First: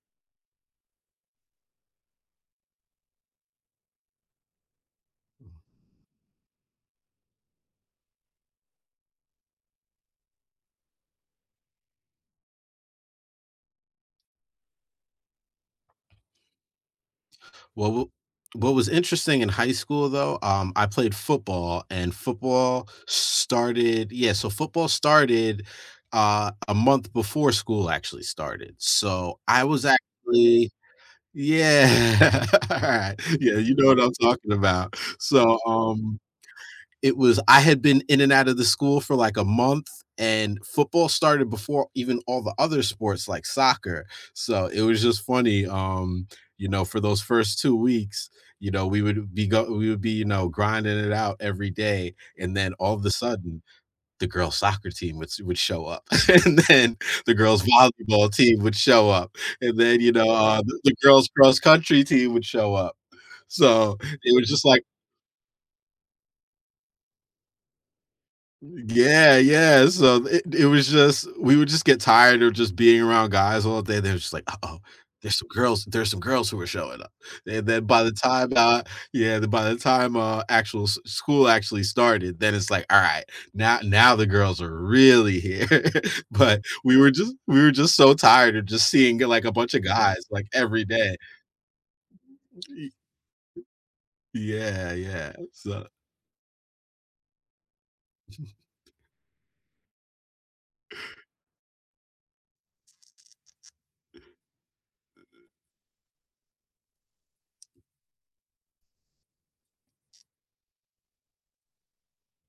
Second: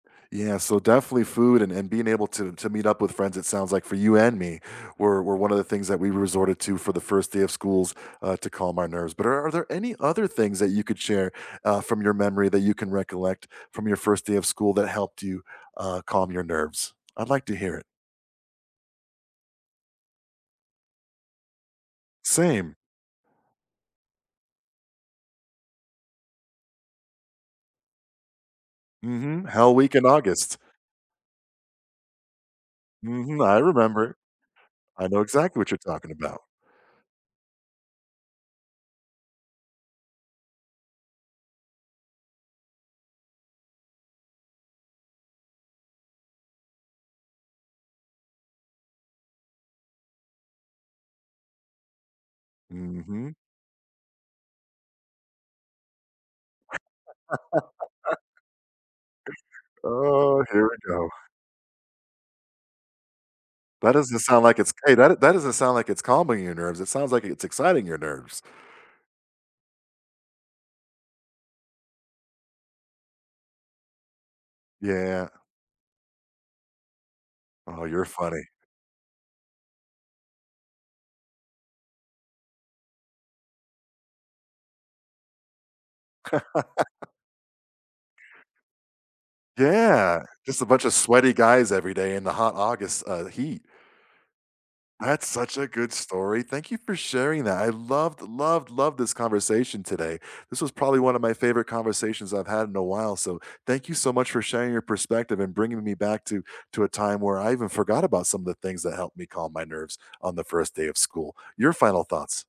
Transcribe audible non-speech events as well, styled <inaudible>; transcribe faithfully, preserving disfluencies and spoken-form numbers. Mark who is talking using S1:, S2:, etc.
S1: Yeah, so definitely food and and being able to to meet up with friends, it sounds like for you and me, were were one of the things that we resorted to for the first day of schools, uh, to calm our nerves. But are there any other things that you could share, uh, from your memory that you can recollect from your first day of school that helped you, uh, calm your nerves? I'd like to hear it.
S2: Well, wha what was interesting in high school though, um, I played football and
S1: Same.
S2: football started yeah, so football started, uh, a month before school actually started, so
S1: Mhm.
S2: I
S1: Hell
S2: was
S1: Week in August.
S2: actually, yeah, <chuckles>
S1: Mhm, I
S2: yeah, you know what I'm
S1: remember.
S2: talking about,
S1: I know exactly
S2: so,
S1: what you're talking
S2: um,
S1: about.
S2: it was I had been in and out of the school for like a month, and football started before even all the other sports like soccer, so it was just funny, um, you know, for those first two weeks, you know, we would be go we would be, you know, grinding it out every day, and then all of the
S1: Mhm.
S2: sudden, the girls' soccer team would s would show up, <laughs> and then the girls' volleyball
S1: <laughs>
S2: team would show up, and then, you know,
S1: Oh,
S2: uh,
S1: here we
S2: the
S1: go.
S2: girls' cross country team would show up.
S1: That
S2: So
S1: doesn't
S2: it
S1: sound
S2: was
S1: like
S2: just
S1: it's
S2: like
S1: great that d that doesn't sound like it's calming your nerves. It sounds like it's exciting your nerves.
S2: Yeah, yeah, so it it was just, we would just get tired of just being around guys all day, they're just like, "Uh-oh,
S1: Yeah.
S2: there's some girls there's some girls who are showing up." And then
S1: Oh,
S2: by
S1: you're
S2: the
S1: funny.
S2: time, uh, yeah, the by the time uh actual s school actually started, then it's like, "All right, now now the girls are really here," <chuckles> but we were
S1: <laughs>
S2: just we were just so tired of just seeing g like a bunch of guys,
S1: Yeah,
S2: like
S1: just a
S2: every
S1: bunch of
S2: day.
S1: sweaty guys every day in the hot
S2: <unintelligible>
S1: August, uh, heat.
S2: Yeah,
S1: That's
S2: yeah,
S1: such a
S2: so.
S1: good story. Thank you for sharing that. I loved, loved,
S2: <chuckles>
S1: loved this conversation today. This was probably one of my favorite conversations I've had in a while, so, thank you so much for sharing your perspective and bringing me back to to a time where I even forgot about some of the things that helped me calm my nerves on the first day of school. Your final thoughts?